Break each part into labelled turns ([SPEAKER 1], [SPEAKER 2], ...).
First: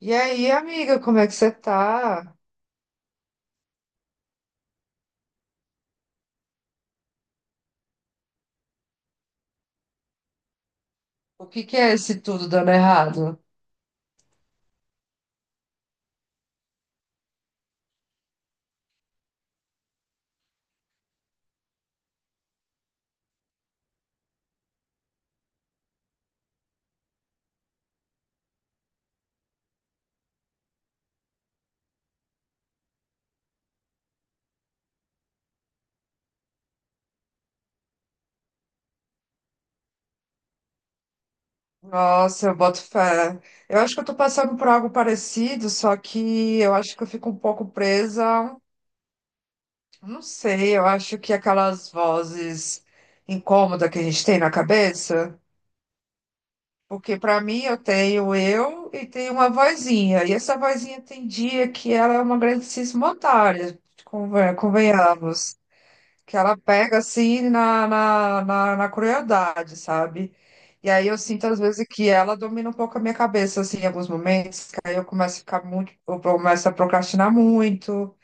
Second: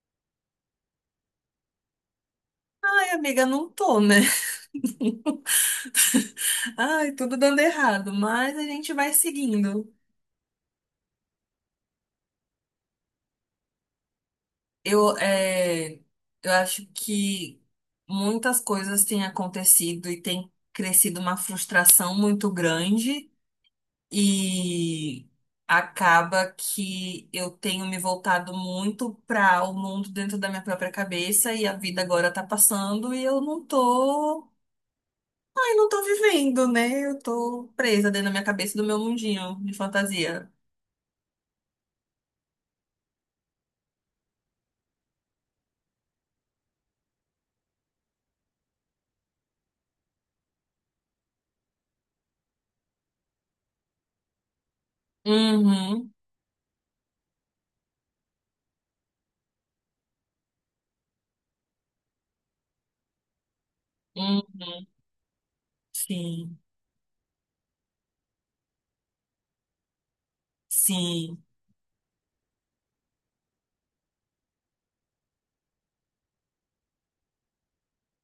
[SPEAKER 1] E aí, amiga, como é que você tá?
[SPEAKER 2] Ai, amiga, não tô, né? Ai, tudo dando errado, mas a gente vai seguindo.
[SPEAKER 1] O que que é esse tudo dando errado?
[SPEAKER 2] Eu, é, eu acho que muitas coisas têm acontecido e tem crescido uma frustração muito grande e acaba que eu tenho me voltado muito para o mundo dentro da minha própria cabeça e a vida agora tá passando e eu não tô. Ai, não tô vivendo, né? Eu tô presa dentro da minha cabeça do meu mundinho de fantasia.
[SPEAKER 1] Nossa, eu boto fé. Eu acho que eu tô passando por algo parecido, só que eu acho que eu fico um pouco presa. Não sei, eu acho que aquelas vozes incômodas que a gente tem na cabeça,
[SPEAKER 2] Uhum,
[SPEAKER 1] porque pra mim eu tenho eu e tenho uma vozinha, e essa vozinha tem dia que ela é uma grandíssima otária,
[SPEAKER 2] uhum,
[SPEAKER 1] convenhamos. Que ela
[SPEAKER 2] sim,
[SPEAKER 1] pega assim na crueldade, sabe? E aí eu
[SPEAKER 2] sim,
[SPEAKER 1] sinto às vezes que ela domina um pouco a minha cabeça, assim, em alguns momentos, que aí eu começo a ficar muito, eu começo a procrastinar muito,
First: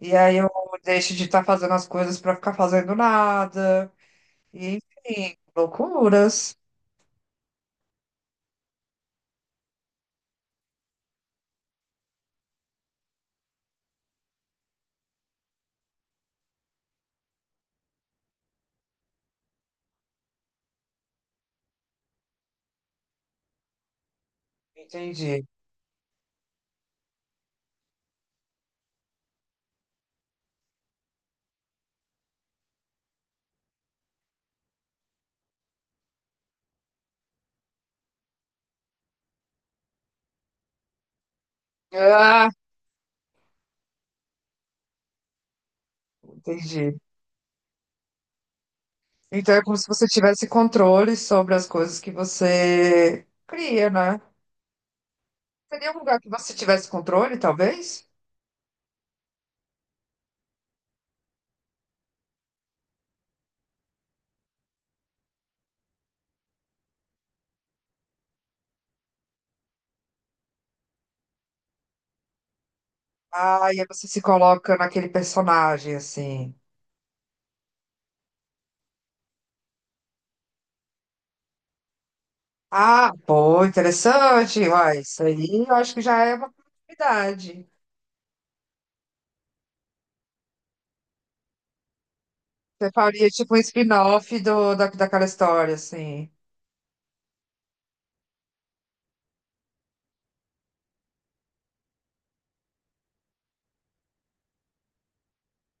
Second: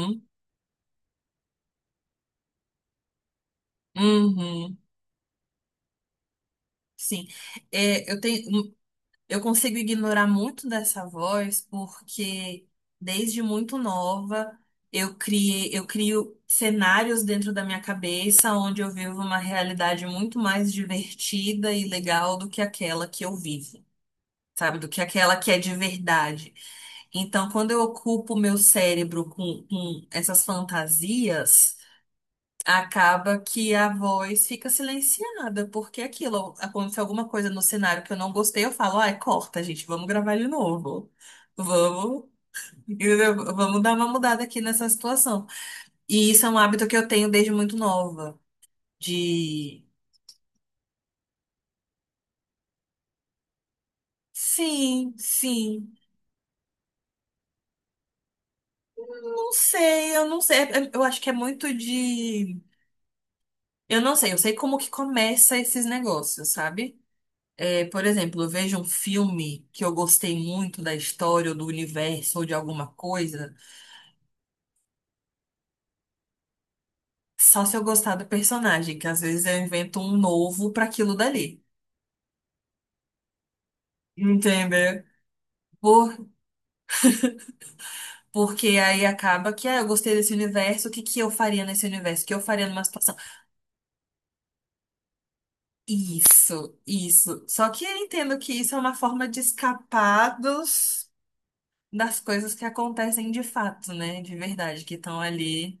[SPEAKER 1] e aí eu deixo de estar fazendo as coisas para ficar fazendo nada,
[SPEAKER 2] uhum,
[SPEAKER 1] e enfim, loucuras.
[SPEAKER 2] sim. É, eu consigo ignorar muito dessa voz porque desde muito nova eu crio cenários dentro da minha cabeça onde eu vivo uma realidade muito mais divertida e legal do que aquela que eu vivo, sabe? Do que aquela
[SPEAKER 1] Entendi.
[SPEAKER 2] que é de verdade. Então, quando eu ocupo o meu cérebro com essas fantasias, acaba que a voz fica silenciada, porque é aquilo, acontece alguma coisa no cenário que eu não gostei, eu falo, ai, corta, gente, vamos gravar de novo. Vamos,
[SPEAKER 1] Ah,
[SPEAKER 2] entendeu? Vamos dar uma mudada aqui nessa situação. E isso é um hábito que
[SPEAKER 1] entendi.
[SPEAKER 2] eu tenho desde muito nova.
[SPEAKER 1] Então é como
[SPEAKER 2] De
[SPEAKER 1] se você tivesse controle sobre as coisas que você cria, né?
[SPEAKER 2] Sim,
[SPEAKER 1] Seria
[SPEAKER 2] sim.
[SPEAKER 1] um lugar que você tivesse controle, talvez?
[SPEAKER 2] Não sei, eu não sei. Eu acho que é muito de. Eu não sei, eu sei como que começa esses negócios, sabe? É, por exemplo, eu vejo um filme que eu gostei muito da história ou do universo ou de alguma coisa,
[SPEAKER 1] Ah, e aí você se coloca naquele personagem, assim.
[SPEAKER 2] só se eu gostar do personagem, que às vezes eu invento um novo para aquilo dali.
[SPEAKER 1] Ah, pô, interessante. Uai,
[SPEAKER 2] Entendeu?
[SPEAKER 1] isso aí eu acho que já
[SPEAKER 2] Por,
[SPEAKER 1] é uma possibilidade.
[SPEAKER 2] porque aí acaba que, ah, eu gostei desse universo, o que que eu faria nesse universo? O que eu faria numa
[SPEAKER 1] Você
[SPEAKER 2] situação?
[SPEAKER 1] faria tipo um spin-off daquela história, assim.
[SPEAKER 2] Isso, isso. Só que eu entendo que isso é uma forma de escapar dos das coisas que acontecem de fato, né? De verdade, que estão ali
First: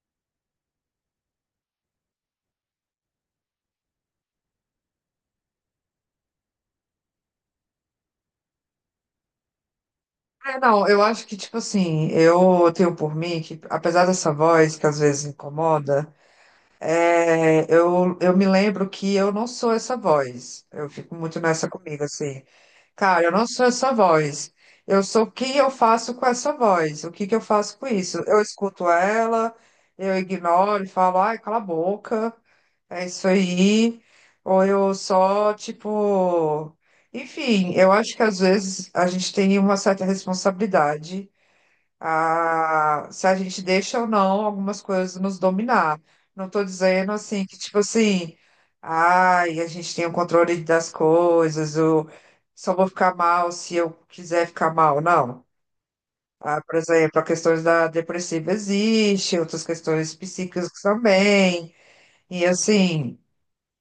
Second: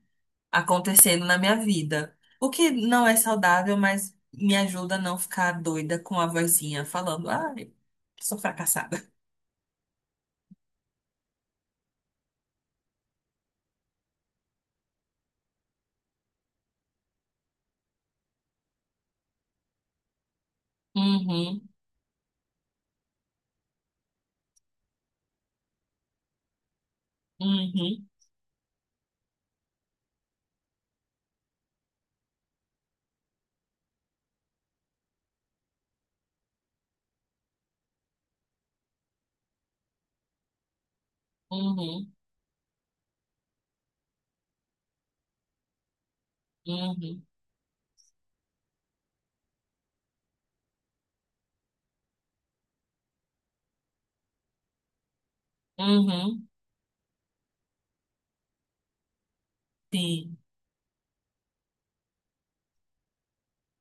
[SPEAKER 2] acontecendo na minha vida. O que não é saudável, mas me ajuda a não ficar doida com a vozinha falando, ai, sou fracassada.
[SPEAKER 1] É, não, eu acho que, tipo assim, eu tenho por mim que, apesar dessa voz que às vezes incomoda, é, eu me lembro que eu não sou essa voz. Eu fico muito
[SPEAKER 2] Uhum,
[SPEAKER 1] nessa comigo, assim. Cara, eu não sou essa voz. Eu sou o que eu faço com essa voz. O que que eu faço com
[SPEAKER 2] uhum,
[SPEAKER 1] isso? Eu escuto ela, eu ignoro e falo, ai, cala a boca, é isso aí. Ou eu só, tipo. Enfim, eu acho que às vezes a gente tem uma certa responsabilidade,
[SPEAKER 2] uhum,
[SPEAKER 1] se a gente deixa ou não algumas coisas nos dominar. Não estou dizendo
[SPEAKER 2] uhum,
[SPEAKER 1] assim que, tipo assim, ai, a gente tem o controle das coisas, ou só vou ficar mal se eu quiser ficar mal, não.
[SPEAKER 2] uhum,
[SPEAKER 1] Ah, por exemplo, a questão da depressiva existe, outras questões
[SPEAKER 2] sim.
[SPEAKER 1] psíquicas também. E assim,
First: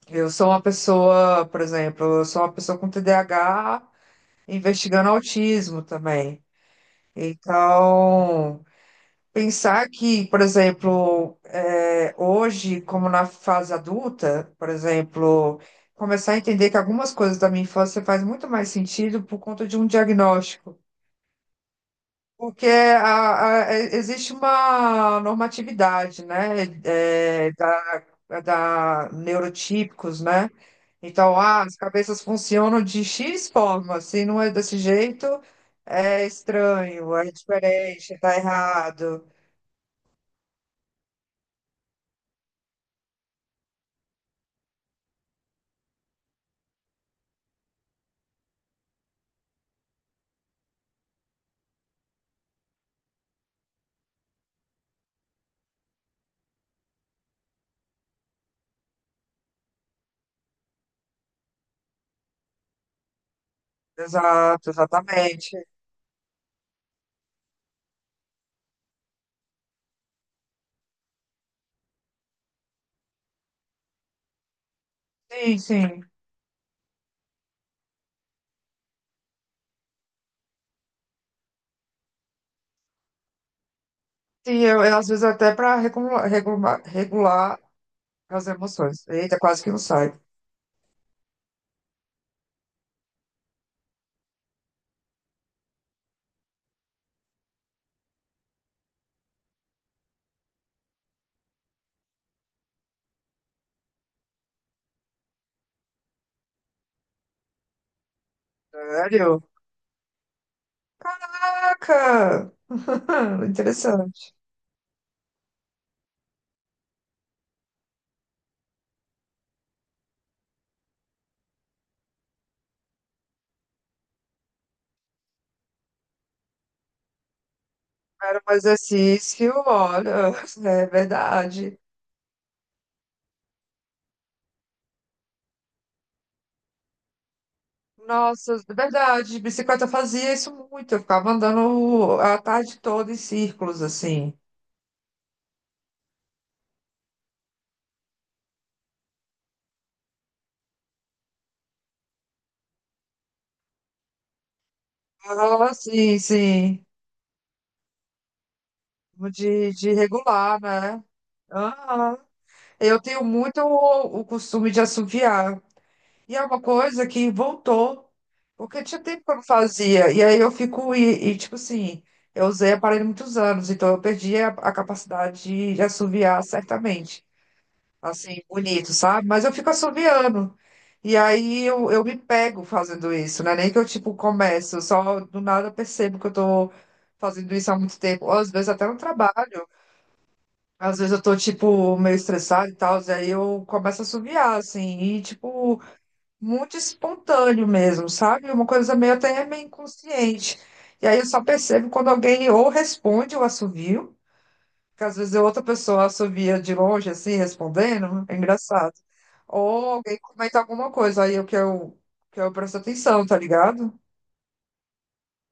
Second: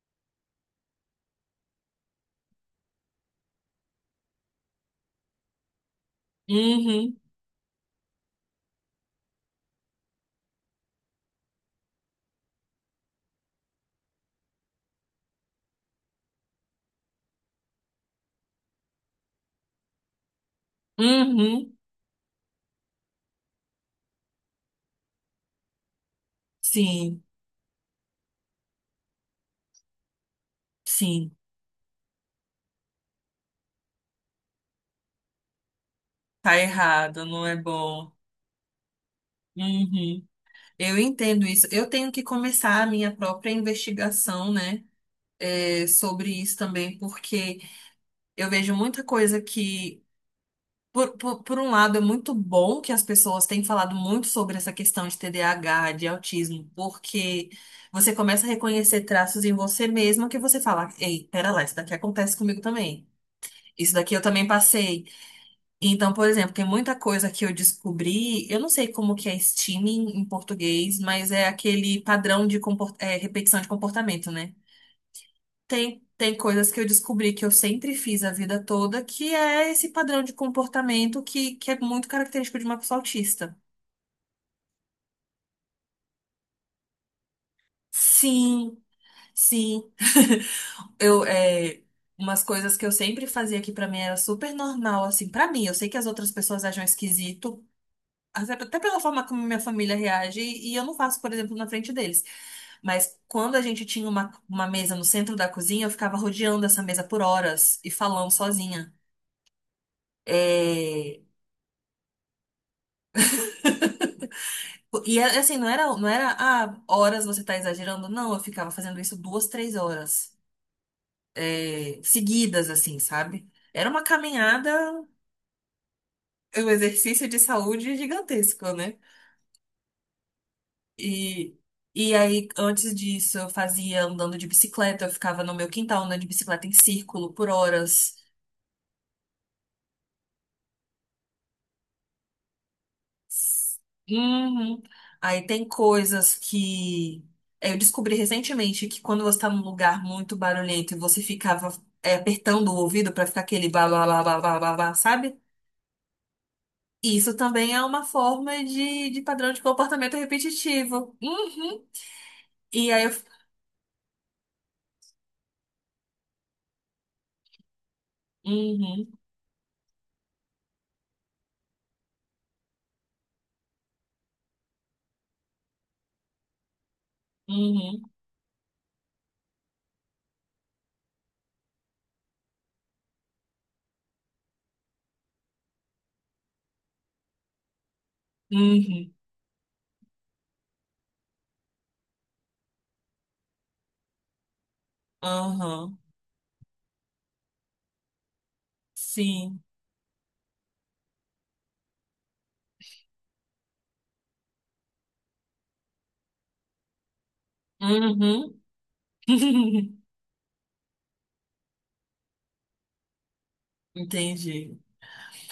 [SPEAKER 1] eu sou uma pessoa, por exemplo, eu sou uma pessoa com TDAH investigando autismo também.
[SPEAKER 2] Uhum,
[SPEAKER 1] Então, pensar que, por exemplo, hoje, como na fase adulta, por exemplo, começar a entender que algumas coisas da minha infância faz muito mais sentido por conta de um diagnóstico.
[SPEAKER 2] uhum,
[SPEAKER 1] Porque é, existe uma normatividade, né,
[SPEAKER 2] sim,
[SPEAKER 1] é da neurotípicos, né?
[SPEAKER 2] sim.
[SPEAKER 1] Então, ah, as cabeças funcionam de X forma, se não é desse jeito, é
[SPEAKER 2] Tá
[SPEAKER 1] estranho,
[SPEAKER 2] errado,
[SPEAKER 1] é
[SPEAKER 2] não é bom.
[SPEAKER 1] diferente, tá errado.
[SPEAKER 2] Uhum. Eu entendo isso. Eu tenho que começar a minha própria investigação, né? Sobre isso também, porque eu vejo muita coisa que, por um lado, é muito bom que as pessoas têm falado muito sobre essa questão de TDAH, de autismo, porque você começa a reconhecer traços em você mesma que você fala, ei, pera lá, isso daqui acontece comigo também. Isso daqui eu também
[SPEAKER 1] Exato,
[SPEAKER 2] passei.
[SPEAKER 1] exatamente.
[SPEAKER 2] Então, por exemplo, tem muita coisa que eu descobri, eu não sei como que é steaming em português, mas é aquele padrão de repetição de comportamento, né?
[SPEAKER 1] Sim, sim.
[SPEAKER 2] Tem coisas que eu descobri que eu sempre fiz a vida toda, que é esse padrão de comportamento que é muito característico de uma pessoa autista.
[SPEAKER 1] Sim, às vezes até para regular as
[SPEAKER 2] Sim,
[SPEAKER 1] emoções. Eita, quase que não
[SPEAKER 2] sim.
[SPEAKER 1] sai.
[SPEAKER 2] Eu, é, umas coisas que eu sempre fazia que pra mim era super normal, assim, pra mim. Eu sei que as outras pessoas acham esquisito, até pela forma como minha família reage, e eu não faço, por exemplo, na frente deles. Mas quando a gente tinha uma mesa no centro da cozinha, eu ficava rodeando essa mesa por horas e falando sozinha.
[SPEAKER 1] Sério?
[SPEAKER 2] É,
[SPEAKER 1] Caraca! Interessante.
[SPEAKER 2] é assim, não era, ah, horas você tá exagerando. Não, eu ficava fazendo isso 2, 3 horas, seguidas, assim, sabe? Era uma caminhada, um exercício de saúde
[SPEAKER 1] Era um
[SPEAKER 2] gigantesco, né?
[SPEAKER 1] exercício, olha, é
[SPEAKER 2] E,
[SPEAKER 1] verdade.
[SPEAKER 2] e aí, antes disso, eu fazia andando de bicicleta, eu ficava no meu quintal andando de bicicleta em círculo por horas.
[SPEAKER 1] Nossa, é verdade, de bicicleta eu fazia isso muito. Eu ficava andando a tarde toda em círculos, assim.
[SPEAKER 2] Uhum. Aí tem coisas que eu descobri recentemente que quando você tá num lugar muito barulhento e você ficava apertando o ouvido pra ficar aquele blá blá blá blá blá blá, blá, sabe?
[SPEAKER 1] Ah, sim, sim.
[SPEAKER 2] Isso também é uma forma de padrão de
[SPEAKER 1] De
[SPEAKER 2] comportamento
[SPEAKER 1] regular, né?
[SPEAKER 2] repetitivo. Uhum.
[SPEAKER 1] Aham.
[SPEAKER 2] E
[SPEAKER 1] Eu
[SPEAKER 2] aí eu.
[SPEAKER 1] tenho muito o costume de assoviar. E é uma coisa que voltou, porque tinha
[SPEAKER 2] Uhum,
[SPEAKER 1] tempo que eu não fazia. E aí eu fico, tipo assim, eu usei aparelho muitos anos, então eu perdi a capacidade de assoviar certamente.
[SPEAKER 2] uhum,
[SPEAKER 1] Assim, bonito, sabe? Mas eu fico assoviando. E aí eu me pego fazendo isso, não é nem que eu, tipo, começo, só do nada eu percebo que eu tô fazendo isso há muito tempo. Ou às vezes até no
[SPEAKER 2] uhum,
[SPEAKER 1] trabalho. Às vezes eu tô, tipo, meio estressada e tal, e aí eu começo a assoviar, assim, e, tipo,
[SPEAKER 2] aham,
[SPEAKER 1] muito espontâneo mesmo, sabe? Uma coisa meio até
[SPEAKER 2] sim,
[SPEAKER 1] meio inconsciente. E aí eu só percebo quando alguém ou responde o assovio, que às vezes outra pessoa assovia de longe, assim, respondendo, é
[SPEAKER 2] uhum.
[SPEAKER 1] engraçado. Ou alguém comenta alguma coisa, aí que eu presto atenção, tá ligado?
[SPEAKER 2] Entendi.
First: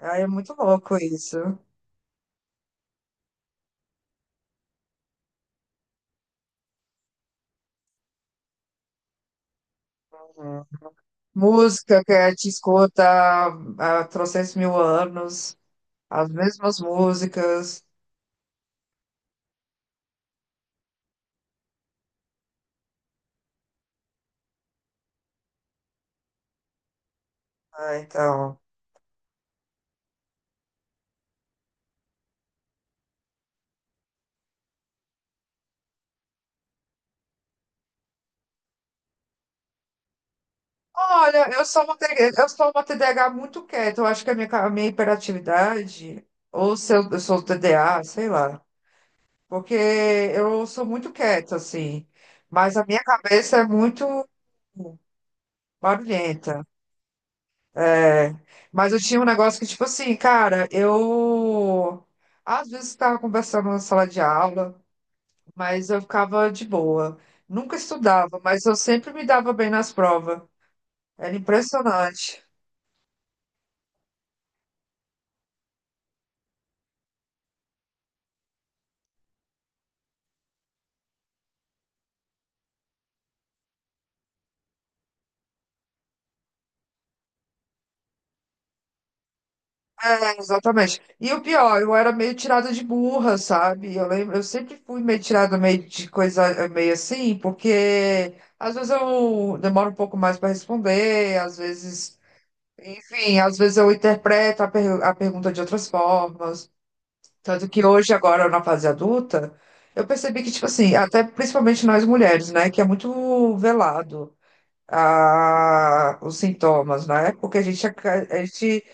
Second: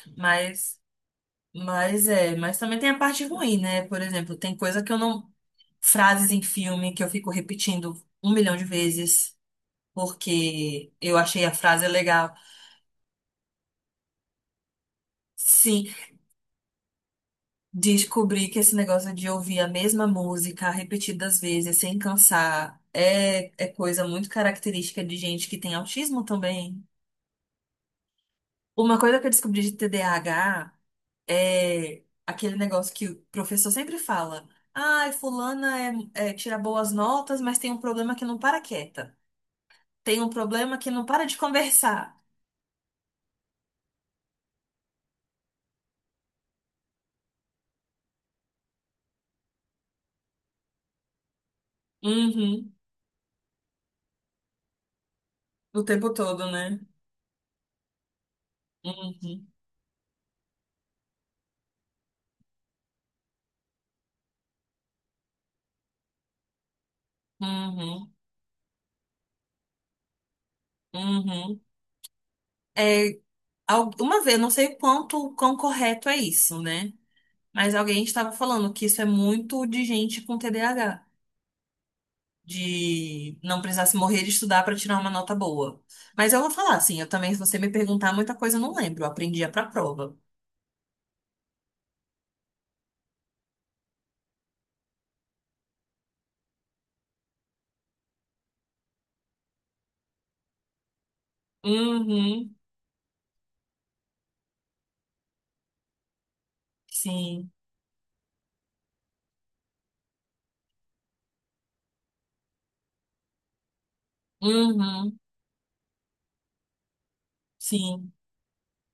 [SPEAKER 1] Aí é muito
[SPEAKER 2] Mas.
[SPEAKER 1] louco isso.
[SPEAKER 2] Mas também tem a parte ruim, né? Por exemplo, tem coisa que eu não. Frases em filme que eu fico repetindo um milhão de vezes,
[SPEAKER 1] Uhum.
[SPEAKER 2] porque eu achei a frase
[SPEAKER 1] Música
[SPEAKER 2] legal.
[SPEAKER 1] que te escuta há trocentos mil anos.
[SPEAKER 2] Sim,
[SPEAKER 1] As mesmas músicas.
[SPEAKER 2] descobri que esse negócio de ouvir a mesma música repetidas vezes, sem cansar, é coisa muito característica de gente que tem autismo também.
[SPEAKER 1] Ah, então.
[SPEAKER 2] Uma coisa que eu descobri de TDAH. É aquele negócio que o professor sempre fala. Ai, fulana tira boas notas, mas tem um problema que não para quieta. Tem um problema que não para de
[SPEAKER 1] Olha, eu sou uma,
[SPEAKER 2] conversar.
[SPEAKER 1] TD eu sou uma TDAH muito quieta. Eu acho que a minha hiperatividade, ou se eu sou TDA, sei lá. Porque eu sou muito quieta, assim.
[SPEAKER 2] Uhum.
[SPEAKER 1] Mas a minha cabeça é muito
[SPEAKER 2] O tempo todo,
[SPEAKER 1] barulhenta.
[SPEAKER 2] né?
[SPEAKER 1] É. Mas eu tinha um
[SPEAKER 2] Uhum.
[SPEAKER 1] negócio que, tipo assim, cara, eu. Às vezes estava conversando na sala de aula, mas eu ficava de boa. Nunca
[SPEAKER 2] Uhum.
[SPEAKER 1] estudava, mas eu sempre me dava bem nas provas. Era
[SPEAKER 2] Uhum.
[SPEAKER 1] impressionante.
[SPEAKER 2] É, uma vez, eu não sei o quanto, o quão correto é isso, né? Mas alguém estava falando que isso é muito de gente com TDAH, de não precisasse morrer de estudar para tirar uma nota boa. Mas eu vou falar assim, eu também, se você me perguntar muita coisa, eu não lembro, eu aprendia para prova.
[SPEAKER 1] É, exatamente. E o pior, eu era meio tirada de burra, sabe? Eu lembro, eu sempre fui meio tirada meio de coisa, meio assim, porque às vezes eu demoro um pouco mais para responder, às vezes,
[SPEAKER 2] Uhum,
[SPEAKER 1] enfim, às vezes eu interpreto a pergunta de outras formas.
[SPEAKER 2] sim.
[SPEAKER 1] Tanto que hoje, agora na fase adulta, eu percebi que, tipo assim, até principalmente nós mulheres, né, que é muito velado.
[SPEAKER 2] Uhum,
[SPEAKER 1] Os sintomas, né? Porque
[SPEAKER 2] sim.
[SPEAKER 1] a gente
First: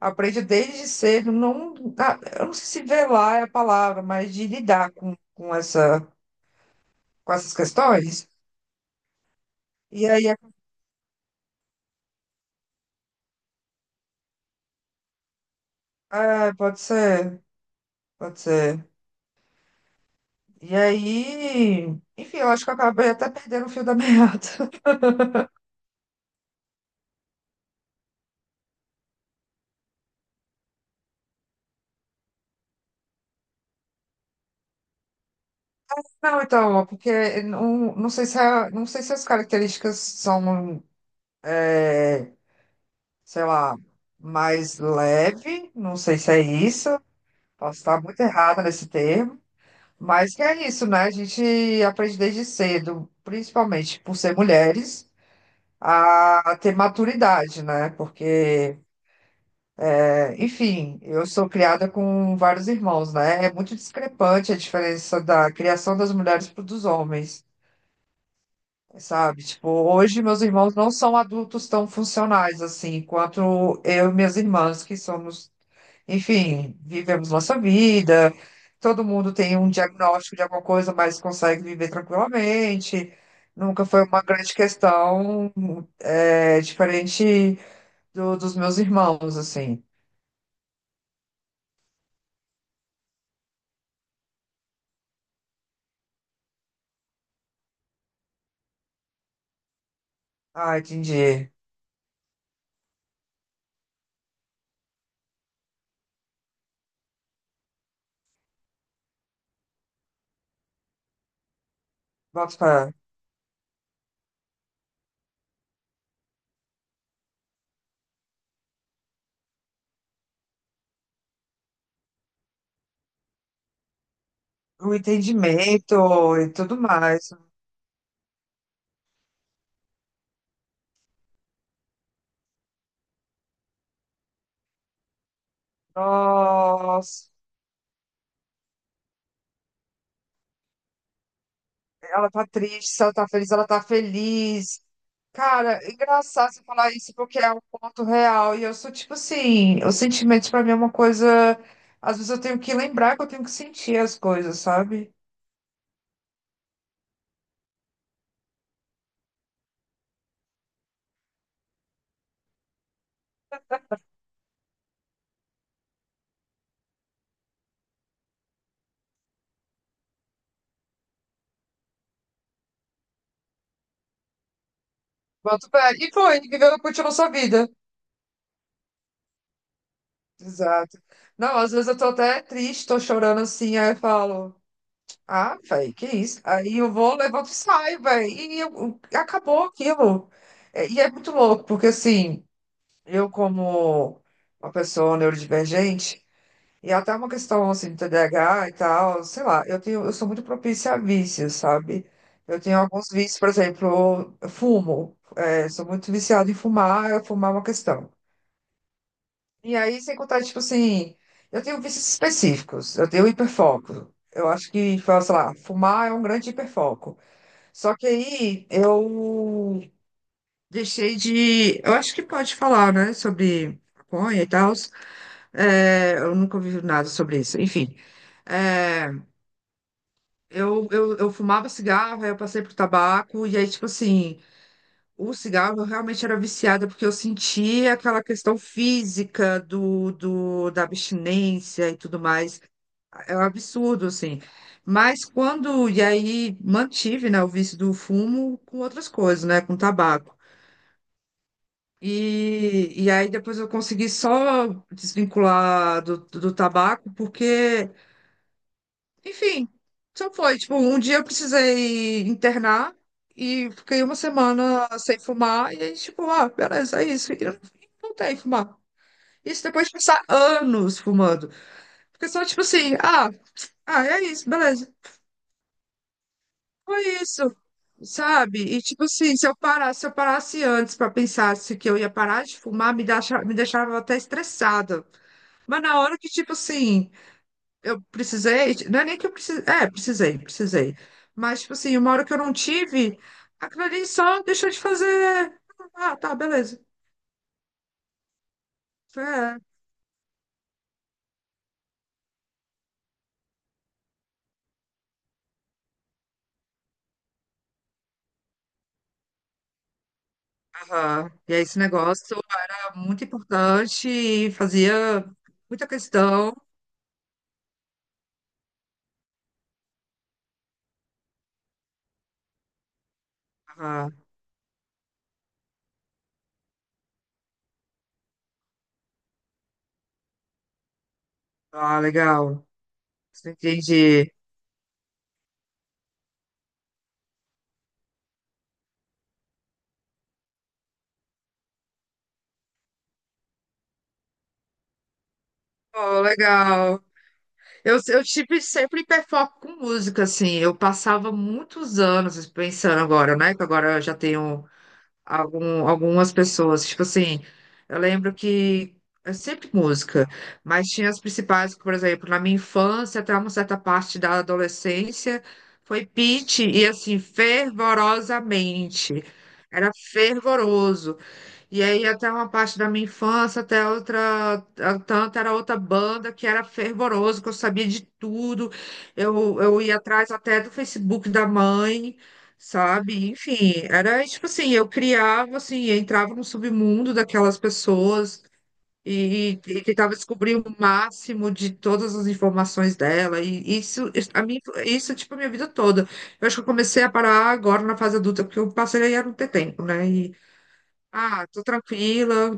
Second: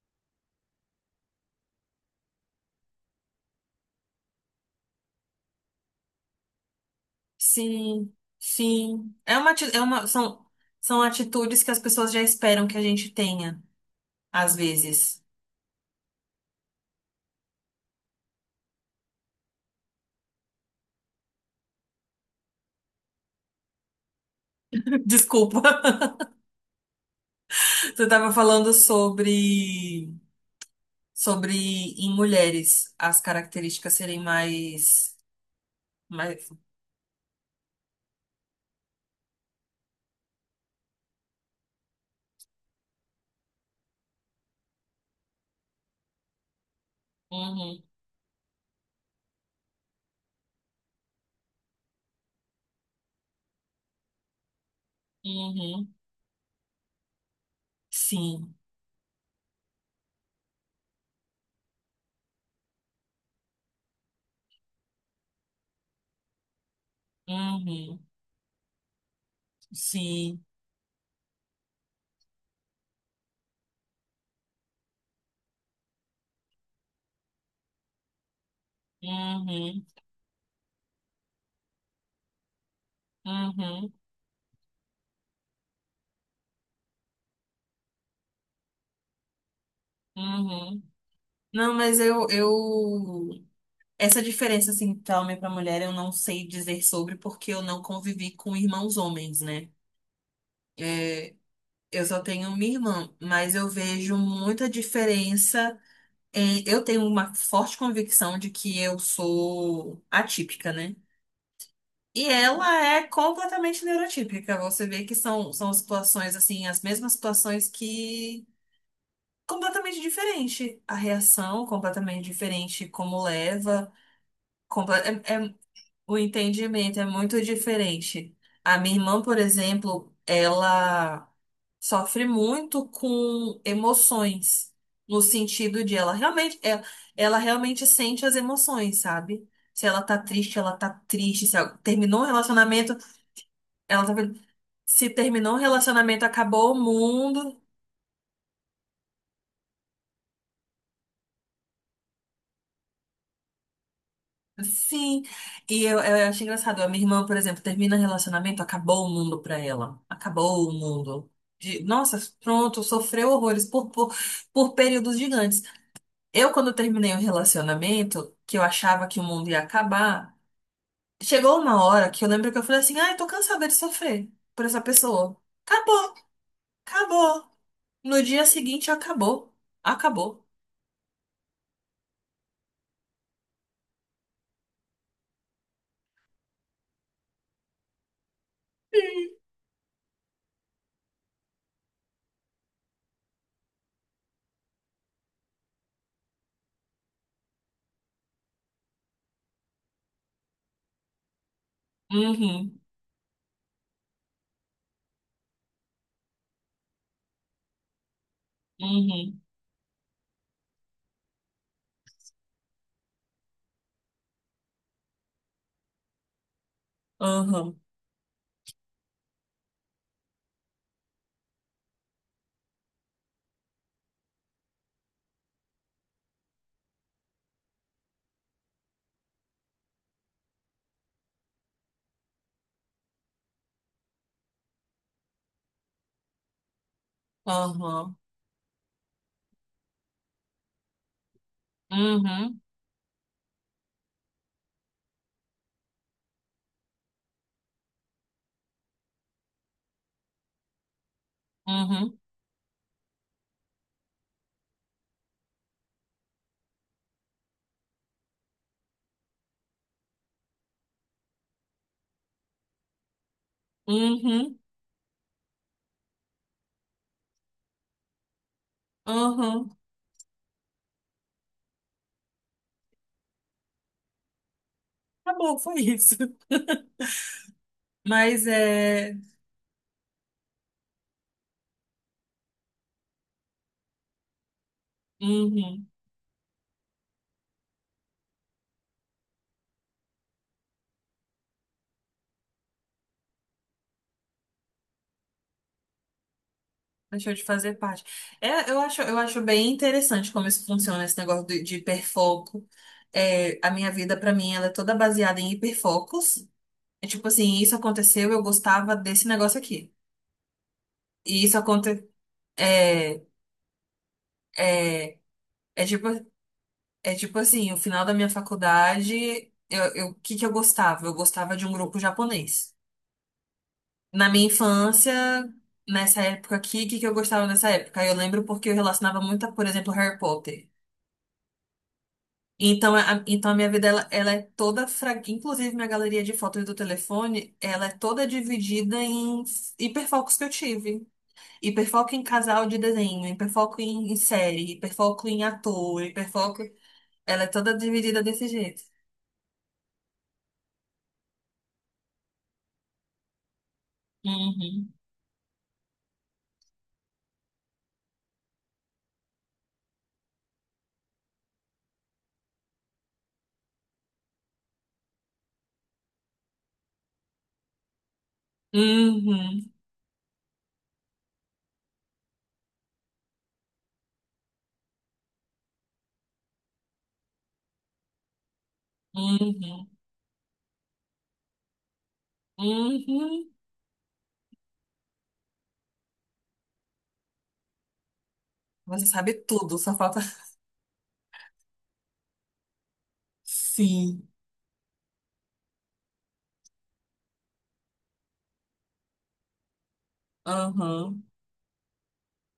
[SPEAKER 1] aprende desde cedo, não, eu não sei se velar é a palavra, mas de lidar com essa, com essas
[SPEAKER 2] Sim.
[SPEAKER 1] questões.
[SPEAKER 2] Sim. É uma, ati- é uma
[SPEAKER 1] E aí,
[SPEAKER 2] são são atitudes que as pessoas já esperam que a gente tenha, às vezes.
[SPEAKER 1] é, pode ser, pode ser. E aí, enfim, eu acho que eu acabei até perdendo o fio da meada.
[SPEAKER 2] Desculpa. Você estava falando sobre em mulheres as características serem mais
[SPEAKER 1] Não,
[SPEAKER 2] mais
[SPEAKER 1] então, porque não, não sei se a- não sei se as características são, sei lá, mais leve, não sei se é isso, posso
[SPEAKER 2] Uhum,
[SPEAKER 1] estar muito errada nesse termo. Mas que é isso, né? A gente aprende desde cedo, principalmente por ser mulheres,
[SPEAKER 2] uhum,
[SPEAKER 1] a ter maturidade, né?
[SPEAKER 2] sim.
[SPEAKER 1] Porque, é, enfim, eu sou criada com vários irmãos, né? É muito discrepante a diferença da criação das mulheres para dos homens.
[SPEAKER 2] Uhum,
[SPEAKER 1] Sabe, tipo, hoje meus
[SPEAKER 2] sim.
[SPEAKER 1] irmãos não são adultos tão funcionais assim, quanto eu e minhas irmãs, que somos, enfim, vivemos nossa vida, todo mundo tem um
[SPEAKER 2] Uhum,
[SPEAKER 1] diagnóstico de alguma coisa, mas consegue viver tranquilamente. Nunca
[SPEAKER 2] uhum,
[SPEAKER 1] foi uma grande questão, é, diferente dos meus irmãos, assim.
[SPEAKER 2] uhum. Não, mas Essa diferença, assim, pra homem e pra mulher, eu não sei dizer sobre porque eu não convivi com irmãos homens, né?
[SPEAKER 1] Ah,
[SPEAKER 2] É,
[SPEAKER 1] entendi.
[SPEAKER 2] eu só tenho minha irmã, mas eu vejo muita diferença Eu tenho uma forte convicção de que eu sou atípica, né? E
[SPEAKER 1] Bota
[SPEAKER 2] ela
[SPEAKER 1] pra...
[SPEAKER 2] é completamente neurotípica. Você vê que são situações, assim, as mesmas situações que completamente diferente. A reação completamente diferente, como leva,
[SPEAKER 1] O
[SPEAKER 2] comple- é- é- o
[SPEAKER 1] entendimento e tudo
[SPEAKER 2] entendimento é
[SPEAKER 1] mais.
[SPEAKER 2] muito diferente. A minha irmã, por exemplo, ela sofre muito com emoções, no sentido de ela realmente, é-
[SPEAKER 1] Nossa.
[SPEAKER 2] ela realmente sente as emoções, sabe? Se ela tá triste, ela tá triste. Se ela terminou um
[SPEAKER 1] Ela tá triste,
[SPEAKER 2] relacionamento,
[SPEAKER 1] se ela tá feliz, ela tá
[SPEAKER 2] ela tá.
[SPEAKER 1] feliz.
[SPEAKER 2] Se terminou um
[SPEAKER 1] Cara, é
[SPEAKER 2] relacionamento,
[SPEAKER 1] engraçado você
[SPEAKER 2] acabou o
[SPEAKER 1] falar isso porque é
[SPEAKER 2] mundo.
[SPEAKER 1] um ponto real. E eu sou tipo assim, os sentimentos pra mim é uma coisa. Às vezes eu tenho que lembrar que eu tenho que sentir as coisas, sabe?
[SPEAKER 2] Sim, e eu acho engraçado. A minha irmã, por exemplo, termina relacionamento, acabou o mundo pra ela. Acabou o mundo. Nossa, pronto, sofreu horrores por períodos gigantes. Eu, quando terminei o relacionamento, que eu achava que o mundo ia acabar, chegou uma hora que eu lembro que eu falei assim: ai, tô cansada de sofrer por essa pessoa.
[SPEAKER 1] Bota o pé. E
[SPEAKER 2] Acabou,
[SPEAKER 1] foi, viveu, continuou sua
[SPEAKER 2] acabou.
[SPEAKER 1] vida.
[SPEAKER 2] No dia seguinte, acabou. Acabou.
[SPEAKER 1] Exato. Não, às vezes eu tô até triste, tô chorando assim, aí eu falo, ah, velho, que isso? Aí eu vou, levanto e saio, velho. Acabou aquilo. É, e é muito louco, porque assim. Eu, como uma pessoa neurodivergente, e até uma questão assim de TDAH e tal, sei lá, eu sou muito propícia a vícios, sabe? Eu tenho
[SPEAKER 2] Uhum,
[SPEAKER 1] alguns vícios, por exemplo, eu fumo, é, sou muito viciada em fumar, eu fumar é uma questão.
[SPEAKER 2] uhum,
[SPEAKER 1] E aí, sem contar, tipo assim, eu tenho vícios específicos, eu tenho hiperfoco. Eu acho que, tipo, sei lá, fumar é um grande hiperfoco.
[SPEAKER 2] uhum,
[SPEAKER 1] Só que aí eu deixei de. Eu acho que pode falar, né, sobre maconha e tal. É, eu nunca ouvi nada sobre isso. Enfim, é, eu fumava cigarro, aí eu passei pro tabaco, e aí, tipo assim, o cigarro eu realmente era viciada, porque eu sentia
[SPEAKER 2] uhum,
[SPEAKER 1] aquela questão física da abstinência e tudo
[SPEAKER 2] uhum,
[SPEAKER 1] mais. É um absurdo, assim. Mas quando. E aí mantive, né, o vício do fumo com outras coisas, né, com tabaco.
[SPEAKER 2] uhum.
[SPEAKER 1] E aí depois eu consegui só desvincular do tabaco, porque. Enfim, só foi. Tipo, um dia eu precisei internar e fiquei uma
[SPEAKER 2] Uhum,
[SPEAKER 1] semana sem fumar. E aí, tipo, ah, beleza, é isso. E eu não voltei a fumar. Isso
[SPEAKER 2] uhum.
[SPEAKER 1] depois de passar anos fumando. Porque só, tipo assim, ah, é isso, beleza.
[SPEAKER 2] Tá bom, foi isso.
[SPEAKER 1] Foi isso.
[SPEAKER 2] Mas
[SPEAKER 1] Sabe? E tipo
[SPEAKER 2] é.
[SPEAKER 1] assim, se eu parasse antes para pensar se que eu ia parar de fumar, me deixava até estressada. Mas
[SPEAKER 2] Uhum.
[SPEAKER 1] na hora que, tipo assim, eu precisei, não é nem que eu precisei, é, precisei, precisei. Mas, tipo assim, uma hora que eu não tive, aquilo ali só deixou de fazer. Ah, tá, beleza.
[SPEAKER 2] Deixou de fazer parte. É, eu acho,
[SPEAKER 1] É,
[SPEAKER 2] bem interessante como isso funciona, esse negócio de hiperfoco. É, a minha vida, pra mim, ela é toda baseada em hiperfocos. É tipo assim, isso aconteceu, eu gostava desse negócio aqui.
[SPEAKER 1] aham.
[SPEAKER 2] E
[SPEAKER 1] E
[SPEAKER 2] isso
[SPEAKER 1] aí, esse
[SPEAKER 2] aconteceu.
[SPEAKER 1] negócio é
[SPEAKER 2] É,
[SPEAKER 1] muito importante e
[SPEAKER 2] é,
[SPEAKER 1] fazia
[SPEAKER 2] é
[SPEAKER 1] muita
[SPEAKER 2] tipo,
[SPEAKER 1] questão.
[SPEAKER 2] é tipo assim, o final da minha faculdade, o que que eu gostava? Eu gostava de um grupo japonês.
[SPEAKER 1] Ah.
[SPEAKER 2] Na minha infância, nessa época aqui, o que que eu gostava nessa época? Eu lembro porque eu relacionava muito, a, por exemplo, Harry Potter.
[SPEAKER 1] Ah, legal.
[SPEAKER 2] Então a minha vida, ela,
[SPEAKER 1] Entendi.
[SPEAKER 2] ela é toda, inclusive minha galeria de fotos do telefone, ela é toda dividida em hiperfocos que eu tive. Hiperfoco em casal de desenho, hiperfoco em série, hiperfoco em ator,
[SPEAKER 1] Oh,
[SPEAKER 2] hiperfoco.
[SPEAKER 1] legal.
[SPEAKER 2] Ela é toda
[SPEAKER 1] Eu,
[SPEAKER 2] dividida
[SPEAKER 1] eu
[SPEAKER 2] desse
[SPEAKER 1] tive
[SPEAKER 2] jeito.
[SPEAKER 1] sempre hiperfoco com música, assim. Eu passava muitos anos pensando agora, né? Que agora eu já tenho
[SPEAKER 2] Uhum.
[SPEAKER 1] algumas pessoas. Tipo assim, eu lembro que é sempre música, mas tinha as principais, que, por exemplo, na minha infância, até uma certa parte da adolescência, foi Pitty e assim, fervorosamente.
[SPEAKER 2] Uhum.
[SPEAKER 1] Era fervoroso. E aí até uma parte da minha infância, até outra, tanto era outra banda que era fervoroso, que eu sabia de tudo. Eu
[SPEAKER 2] Uhum.
[SPEAKER 1] ia atrás até do Facebook da mãe, sabe?
[SPEAKER 2] Uhum.
[SPEAKER 1] Enfim, era tipo assim, eu criava assim, eu entrava no submundo daquelas pessoas
[SPEAKER 2] Você sabe tudo,
[SPEAKER 1] e
[SPEAKER 2] só
[SPEAKER 1] tentava
[SPEAKER 2] falta.
[SPEAKER 1] descobrir o máximo de todas as informações dela. E
[SPEAKER 2] Sim.
[SPEAKER 1] a mim, isso tipo a minha vida toda. Eu acho que eu comecei a parar agora na fase adulta, porque eu passei a não ter tempo, né?
[SPEAKER 2] Aham.
[SPEAKER 1] Ah, tô tranquila,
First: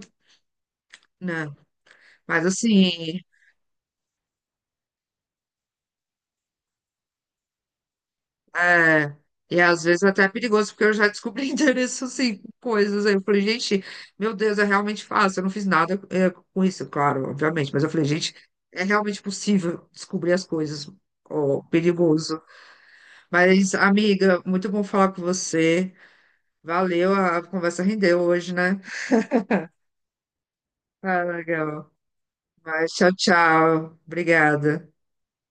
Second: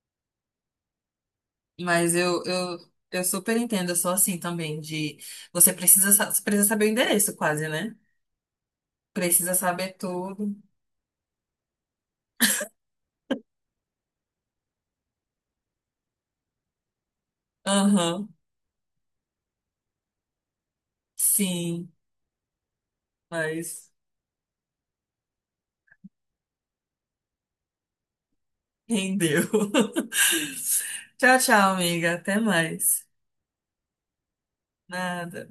[SPEAKER 1] né?
[SPEAKER 2] Mas eu,
[SPEAKER 1] Mas
[SPEAKER 2] eu,
[SPEAKER 1] assim,
[SPEAKER 2] eu super entendo, eu sou assim também, de você precisa saber o endereço quase, né?
[SPEAKER 1] é,
[SPEAKER 2] Precisa
[SPEAKER 1] e às
[SPEAKER 2] saber
[SPEAKER 1] vezes até é
[SPEAKER 2] tudo.
[SPEAKER 1] perigoso, porque eu já descobri endereço, assim, com coisas. Aí eu falei, gente, meu Deus, é realmente fácil. Eu não fiz nada é, com isso, claro, obviamente. Mas eu falei,
[SPEAKER 2] Aham.
[SPEAKER 1] gente, é realmente possível descobrir as coisas. Ó,
[SPEAKER 2] Sim,
[SPEAKER 1] perigoso. Mas,
[SPEAKER 2] mas
[SPEAKER 1] amiga, muito bom falar com você. Valeu, a conversa rendeu hoje, né?
[SPEAKER 2] rendeu.
[SPEAKER 1] Ah,
[SPEAKER 2] Tchau, tchau,
[SPEAKER 1] legal.
[SPEAKER 2] amiga. Até
[SPEAKER 1] Mas
[SPEAKER 2] mais.
[SPEAKER 1] tchau, tchau. Obrigada.
[SPEAKER 2] Nada.